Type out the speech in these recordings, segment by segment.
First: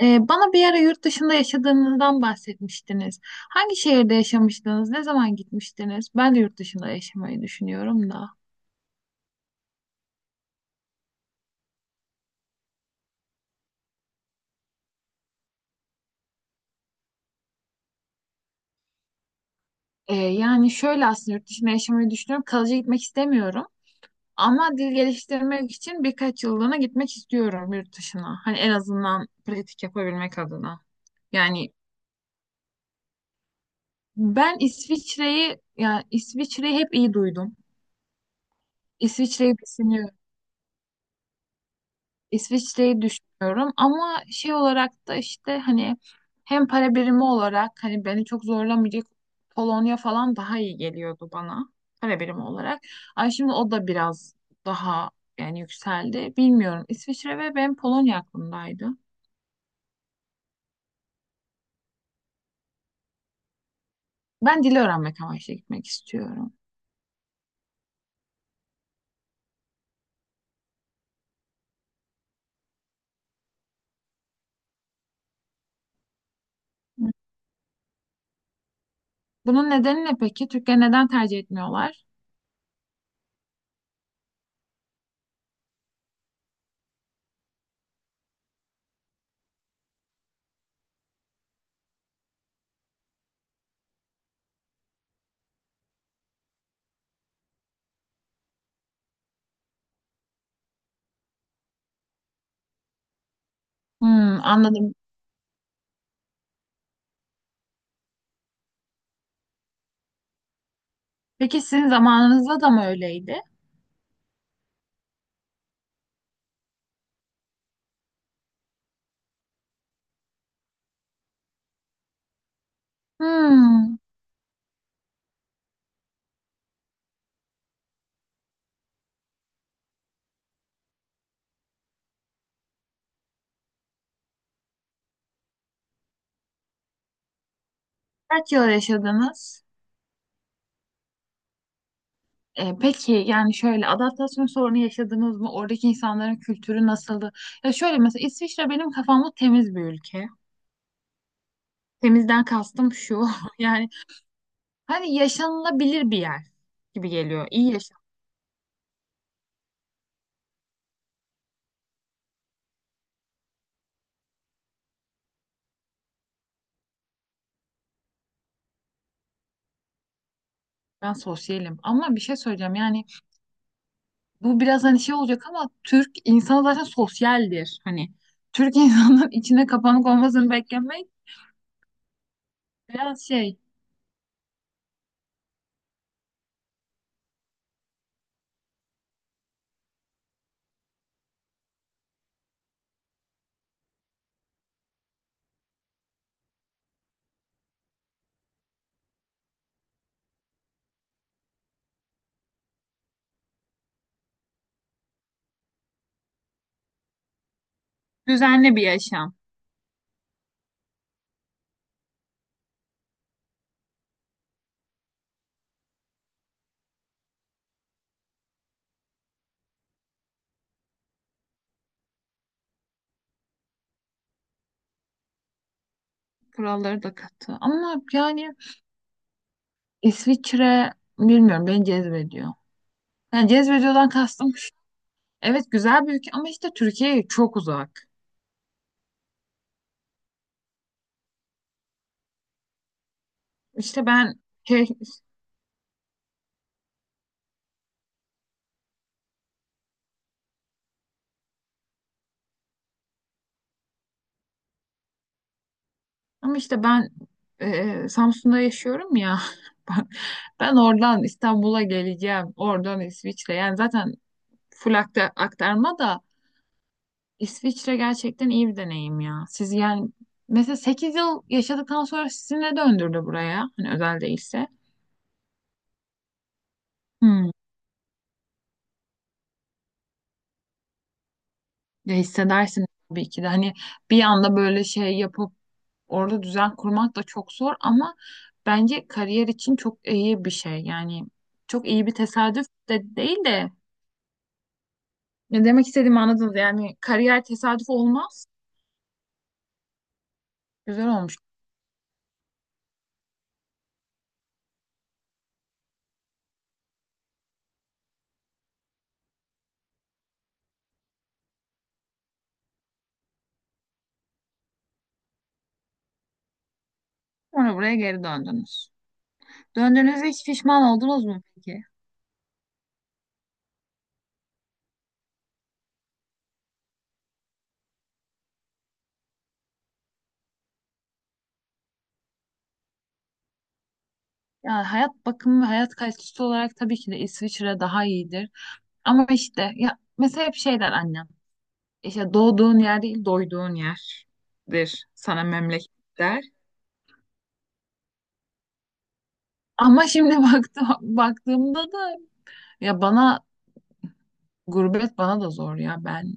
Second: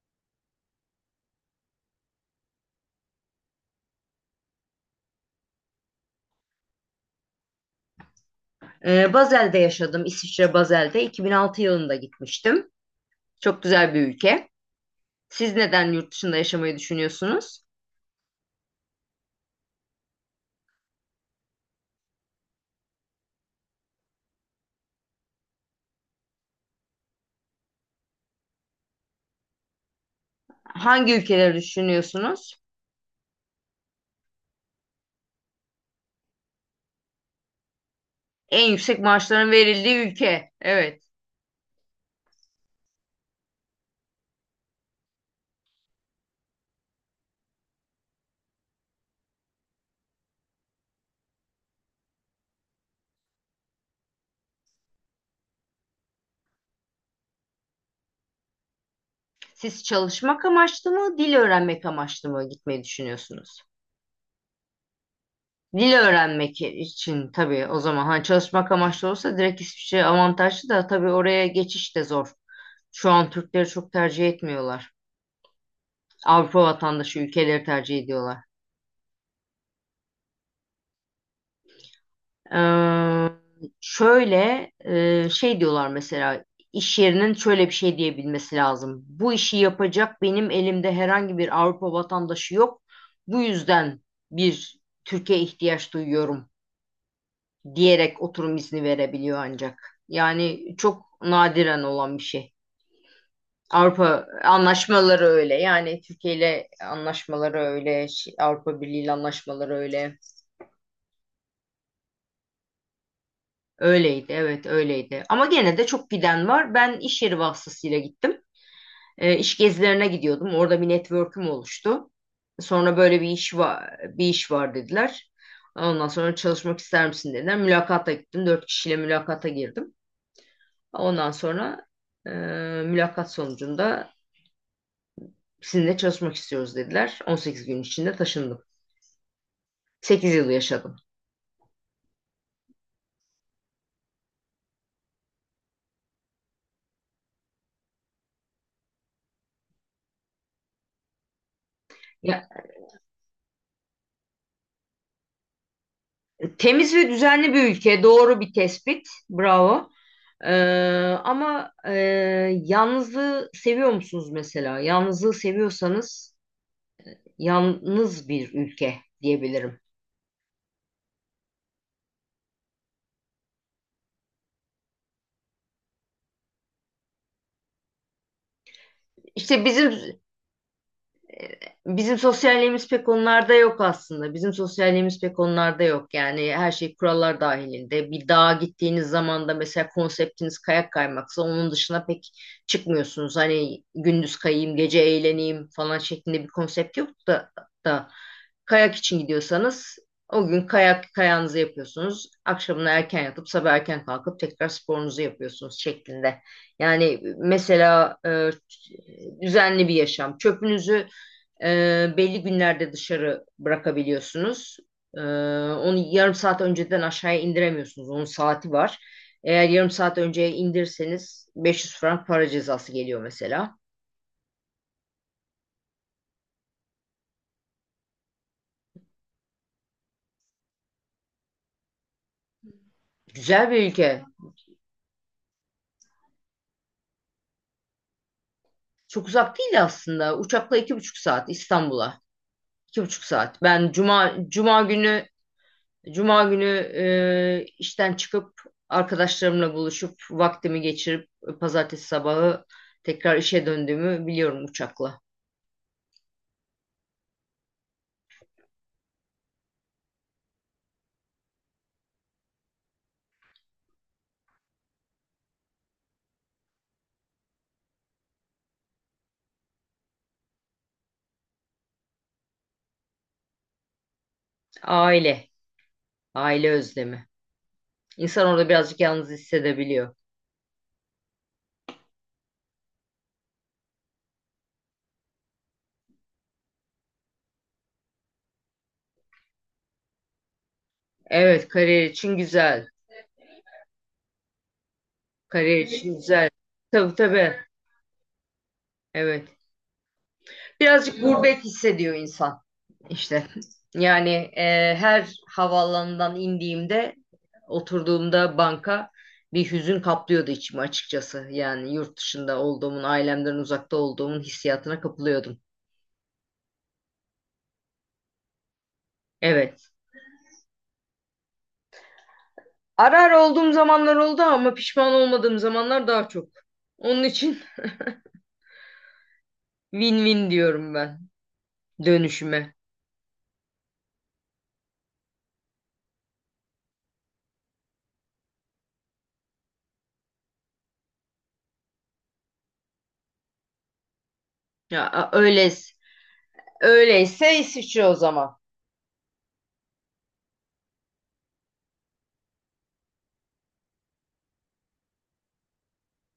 Bana bir ara yurt dışında yaşadığınızdan bahsetmiştiniz. Hangi şehirde yaşamıştınız? Ne zaman gitmiştiniz? Ben de yurt dışında yaşamayı düşünüyorum da. Basel'de yaşadım. İsviçre Basel'de. 2006 yılında gitmiştim. Çok güzel bir ülke. Siz neden yurt dışında yaşamayı düşünüyorsunuz? Yani şöyle aslında yurt dışında yaşamayı düşünüyorum. Kalıcı gitmek istemiyorum. Ama dil geliştirmek için birkaç yıllığına gitmek istiyorum yurt dışına. Hani en azından pratik yapabilmek adına. Hangi ülkeleri Yani düşünüyorsunuz? ben İsviçre'yi hep iyi duydum. En yüksek maaşların İsviçre'yi verildiği düşünüyorum. ülke. Evet. İsviçre'yi düşünüyorum ama şey olarak da işte hani hem para birimi olarak hani beni çok zorlamayacak Polonya falan daha iyi geliyordu bana para birimi olarak. Ay şimdi o da biraz daha yani yükseldi. Bilmiyorum. İsviçre ve ben Polonya aklımdaydı. Siz çalışmak amaçlı mı, dil öğrenmek amaçlı mı gitmeyi düşünüyorsunuz? Ben dili öğrenmek amaçlı gitmek Dil istiyorum. öğrenmek için tabii o zaman hani çalışmak amaçlı olsa direkt İsviçre avantajlı da tabii oraya geçiş de zor. Şu an Türkleri çok tercih etmiyorlar. Avrupa Hı. vatandaşı ülkeleri tercih ediyorlar. Bunun nedeni ne peki? Türkleri neden tercih etmiyorlar? Ee, şöyle şey diyorlar mesela iş yerinin şöyle bir şey diyebilmesi lazım. Bu işi yapacak benim elimde herhangi bir Avrupa vatandaşı yok. Bu yüzden bir Türkiye ihtiyaç duyuyorum diyerek oturum izni verebiliyor ancak. Yani çok nadiren olan bir şey. Avrupa Hmm, anladım. anlaşmaları öyle. Yani Türkiye ile anlaşmaları öyle, Avrupa Birliği ile anlaşmaları öyle. Peki sizin zamanınızda da mı öyleydi? Öyleydi, evet öyleydi. Ama gene de çok giden var. Ben iş yeri vasıtasıyla gittim. İş gezilerine gidiyordum. Orada bir network'üm oluştu. Sonra böyle bir iş var, Hmm, bir iş var dediler. Ondan sonra çalışmak ister misin dediler. Mülakata gittim. Dört kişiyle mülakata girdim. Ondan sonra e, mülakat sonucunda sizinle çalışmak istiyoruz dediler. 18 gün içinde Kaç taşındım. yıl yaşadınız? 8 yıl yaşadım. Peki yani şöyle adaptasyon sorunu yaşadınız mı? Oradaki insanların kültürü nasıldı? Ya şöyle mesela İsviçre benim kafamda temiz bir ülke. Temizden kastım şu. Yani hani yaşanılabilir bir yer Temiz gibi ve geliyor. düzenli bir İyi yaşam. ülke. Doğru bir tespit. Bravo. Ee, ama yalnızlığı seviyor musunuz mesela? Yalnızlığı seviyorsanız yalnız bir ülke diyebilirim. Ben sosyalim. Ama bir şey söyleyeceğim. Yani bu biraz hani şey olacak ama Türk insanı zaten sosyaldir. Hani Türk insanının İşte içine kapanık bizim olmasını beklemek Bizim sosyalliğimiz pek biraz onlarda şey, yok aslında. Bizim sosyalliğimiz pek onlarda yok. Yani her şey kurallar dahilinde. Bir dağa gittiğiniz zaman da mesela konseptiniz kayak kaymaksa onun dışına pek çıkmıyorsunuz. Hani gündüz kayayım, gece eğleneyim falan şeklinde bir konsept yok da, kayak için gidiyorsanız o gün kayak kayağınızı yapıyorsunuz. Akşamına erken yatıp sabah erken kalkıp tekrar sporunuzu yapıyorsunuz şeklinde. Yani mesela düzenli bir yaşam. düzenli bir yaşam. Çöpünüzü belli günlerde dışarı bırakabiliyorsunuz. Ee, onu yarım saat önceden aşağıya indiremiyorsunuz. Onun saati var. Eğer yarım saat önceye indirseniz 500 frank para cezası geliyor mesela. Kuralları da katı. Ama yani İsviçre bilmiyorum beni cezbediyor. Yani Güzel bir cezbediyordan ülke. kastım şu. Evet, güzel bir ülke ama işte Türkiye'ye çok uzak. Çok uzak değil aslında. Uçakla iki buçuk saat İstanbul'a. İki buçuk saat. Ben İşte cuma ben cuma şey, günü cuma günü işten çıkıp arkadaşlarımla buluşup vaktimi geçirip pazartesi sabahı tekrar işe döndüğümü biliyorum uçakla. ama işte ben Samsun'da yaşıyorum ya. Ben, ben oradan İstanbul'a geleceğim. Oradan İsviçre. Yani zaten full aktarma da İsviçre gerçekten iyi bir deneyim ya. Siz yani mesela 8 yıl yaşadıktan sonra sizi ne döndürdü buraya? Hani özel değilse. Aile. Aile özlemi. Hmm. İnsan orada birazcık yalnız hissedebiliyor. Ya hissedersin tabii ki de hani bir anda böyle şey yapıp orada düzen kurmak da çok zor ama bence kariyer için çok iyi bir şey. Yani Evet, çok kariyer iyi bir için tesadüf güzel. de değil de ne Kariyer demek için istediğimi güzel. anladınız. Yani Tabii kariyer tabii. tesadüf olmaz. Evet. Güzel Birazcık olmuş. gurbet hissediyor insan işte. Yani her havaalanından indiğimde, oturduğumda banka bir hüzün kaplıyordu içimi açıkçası. Yani yurt dışında olduğumun, ailemden uzakta olduğumun hissiyatına kapılıyordum. Sonra buraya geri döndünüz. Evet. Döndüğünüzde hiç pişman oldunuz mu peki? Ara ara olduğum zamanlar oldu ama pişman olmadığım zamanlar daha çok. Onun için win-win diyorum ben. Dönüşüme. Yani hayat bakımı ve hayat kalitesi olarak tabii ki de İsviçre daha iyidir. Ama işte ya mesela hep şey der annem. İşte doğduğun yer değil, doyduğun yerdir sana Öyle memleket der. öyleyse İsviçre o zaman. Ama şimdi baktığımda da ya bana gurbet bana da zor ya ben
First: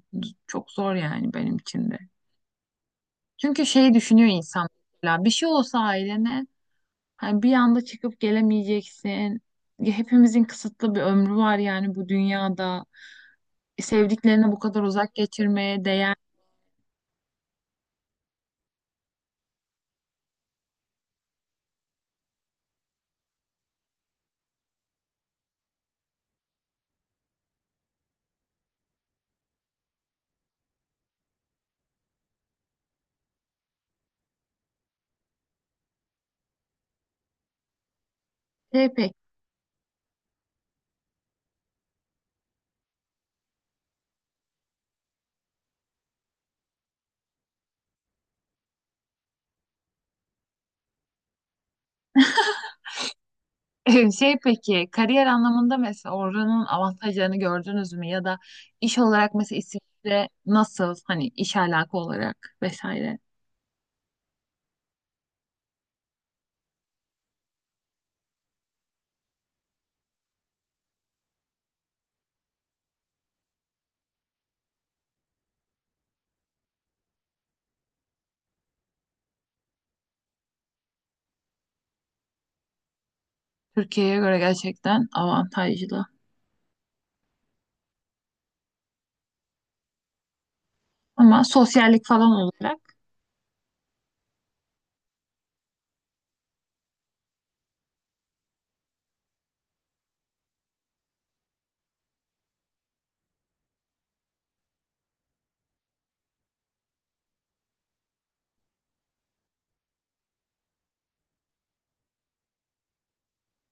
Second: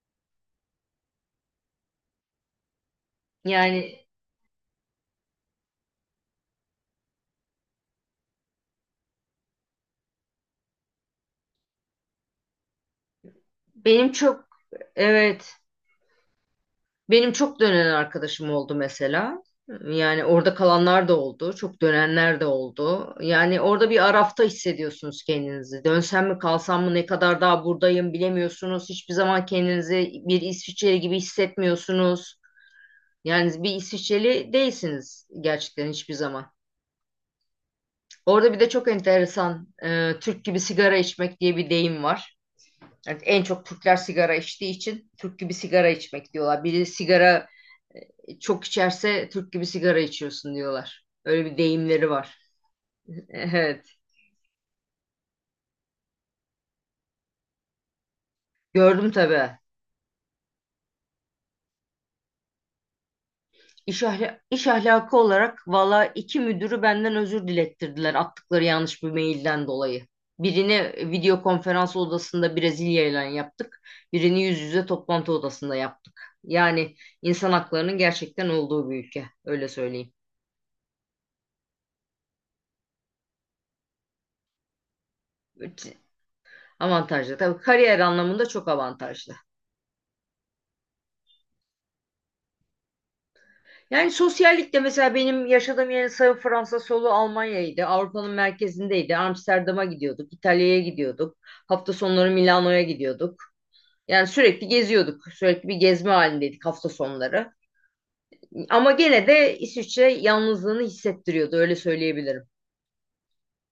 çok zor yani benim için de. Çünkü şey Yani düşünüyor insan mesela bir şey olsa ailene hani bir anda çıkıp gelemeyeceksin. Ya hepimizin kısıtlı bir ömrü var yani bu dünyada. Benim çok Sevdiklerine bu kadar uzak Evet, geçirmeye değer. benim çok dönen arkadaşım oldu mesela. Yani orada kalanlar da oldu, çok dönenler de oldu. Yani orada bir arafta hissediyorsunuz kendinizi. Dönsem mi kalsam mı ne kadar daha buradayım bilemiyorsunuz. Hiçbir zaman kendinizi bir İsviçreli gibi hissetmiyorsunuz. Yani bir İsviçreli değilsiniz gerçekten hiçbir zaman. Orada bir de çok Şey pek enteresan Türk gibi sigara içmek diye bir deyim var. Yani en çok Türkler sigara içtiği için Türk gibi sigara içmek diyorlar. Biri sigara çok içerse Türk gibi sigara içiyorsun diyorlar. Öyle bir deyimleri var. Evet. Şey peki kariyer anlamında mesela oranın avantajlarını gördünüz mü ya da iş Gördüm olarak tabii. mesela İsviçre nasıl hani iş alaka olarak vesaire İş ahlakı olarak valla iki müdürü benden özür dilettirdiler attıkları yanlış bir mailden dolayı. Birini video konferans odasında Brezilya ile yaptık. Birini yüz yüze toplantı odasında yaptık. Yani insan haklarının gerçekten olduğu bir ülke. Öyle söyleyeyim. Türkiye'ye göre gerçekten avantajlı Avantajlı. Tabii kariyer anlamında çok avantajlı. ama sosyallik falan olarak Yani sosyallik de mesela benim yaşadığım yerin sağı Fransa, solu Almanya'ydı. Avrupa'nın merkezindeydi. Amsterdam'a gidiyorduk, İtalya'ya gidiyorduk. Hafta sonları Milano'ya gidiyorduk. Yani sürekli geziyorduk. Sürekli bir gezme halindeydik hafta sonları. Ama gene de İsviçre yalnızlığını hissettiriyordu öyle söyleyebilirim.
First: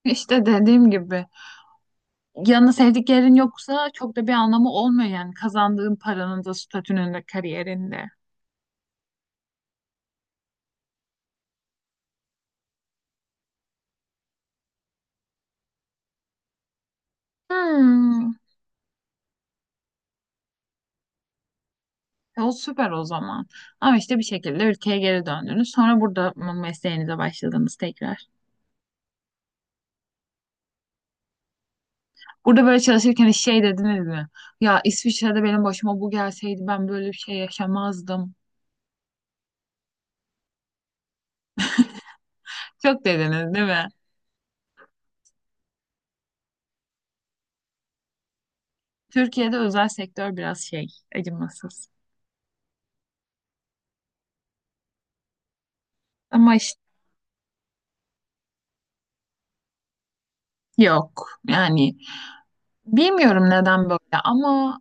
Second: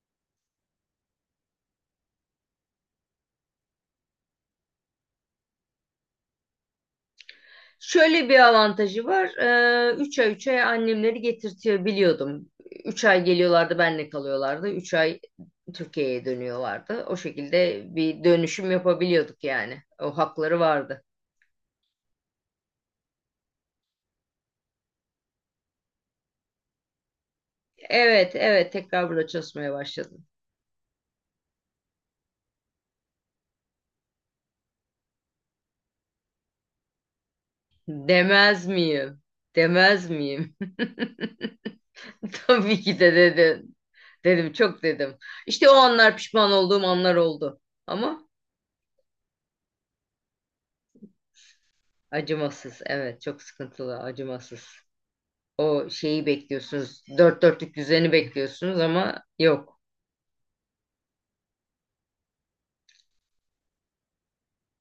işte dediğim gibi yanına sevdiklerin yoksa çok da bir anlamı olmuyor yani kazandığın paranın da statünün de kariyerinde. Şöyle bir avantajı var. Üç ay annemleri getirtiyor biliyordum. 3 ay geliyorlardı benle kalıyorlardı. Üç ay Türkiye'ye dönüyorlardı. O şekilde bir Hmm. dönüşüm yapabiliyorduk yani. O hakları vardı. O süper o zaman. Ama işte bir şekilde ülkeye geri döndünüz. Sonra burada mı mesleğinize başladınız tekrar? Evet, tekrar burada çalışmaya başladım. Burada böyle çalışırken hiç şey dediniz mi? Ya İsviçre'de benim başıma bu gelseydi ben böyle bir şey yaşamazdım. Demez miyim? Demez miyim? Tabii ki Çok de dediniz değil dedin. mi? Dedim, çok dedim. İşte o anlar pişman olduğum anlar oldu. Ama Türkiye'de özel sektör biraz şey, acımasız. acımasız. Evet, çok sıkıntılı, acımasız. O şeyi Ama işte bekliyorsunuz. Dört dörtlük düzeni bekliyorsunuz ama yok. yok. Yani bilmiyorum neden böyle ama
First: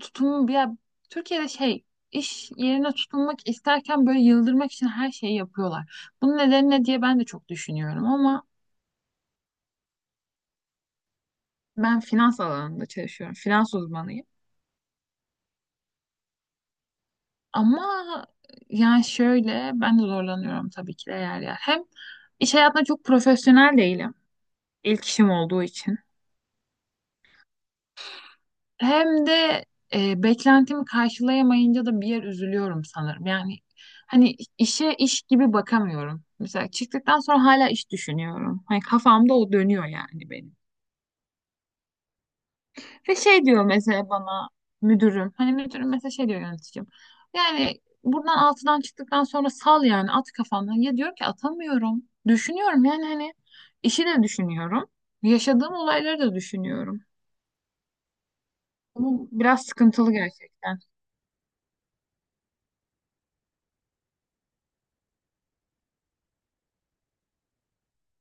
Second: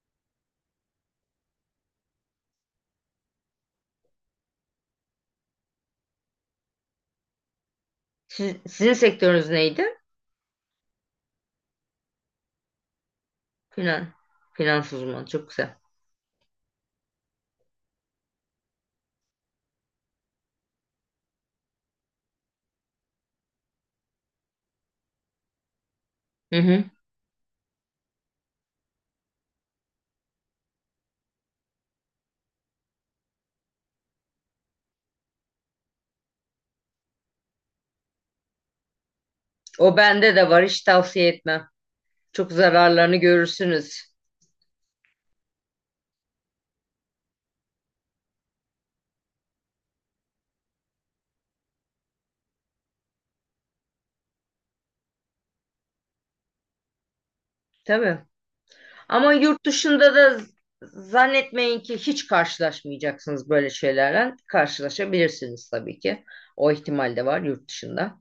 tutum ya, Türkiye'de şey, iş yerine tutunmak isterken böyle yıldırmak için her şeyi yapıyorlar. Bunun nedeni ne diye ben de çok düşünüyorum ama Sizin sektörünüz neydi? ben finans alanında çalışıyorum. Finans Finan. uzmanıyım. Finans uzmanı. Çok güzel. Ama yani şöyle ben de zorlanıyorum tabii ki de yer yer. Hem iş hayatında çok profesyonel değilim. İlk işim olduğu için. Hı hı. Hem de beklentimi karşılayamayınca da bir yer üzülüyorum sanırım. Yani hani işe iş gibi bakamıyorum. Mesela çıktıktan sonra hala iş düşünüyorum. Hani kafamda o dönüyor O yani bende de benim. var. Hiç tavsiye etmem. Çok Ve zararlarını şey diyor görürsünüz. mesela bana müdürüm. Hani müdürüm mesela şey diyor, yöneticim. Yani buradan altıdan çıktıktan sonra sal yani at kafandan. Ya diyor ki atamıyorum. Düşünüyorum yani hani işi de düşünüyorum. Yaşadığım olayları da düşünüyorum. Tabii. Bu Ama yurt biraz sıkıntılı dışında da gerçekten. zannetmeyin ki hiç karşılaşmayacaksınız böyle şeylerle. Karşılaşabilirsiniz tabii ki. O ihtimal de var yurt dışında.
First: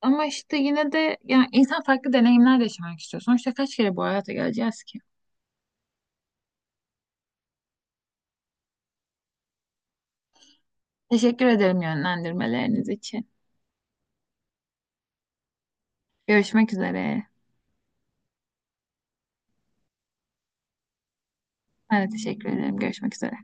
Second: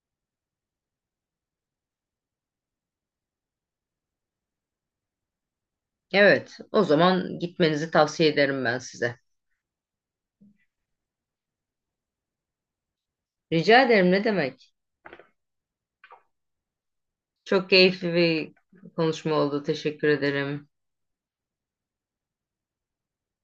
Ama işte yine de yani insan farklı deneyimler de yaşamak istiyor. Sonuçta kaç kere bu hayata geleceğiz ki? Evet, o zaman gitmenizi tavsiye ederim ben size. Teşekkür ederim yönlendirmeleriniz için. Rica ederim, ne demek. Görüşmek üzere. Çok keyifli bir konuşma oldu. Teşekkür ederim. Ben de teşekkür ederim. Görüşmek üzere.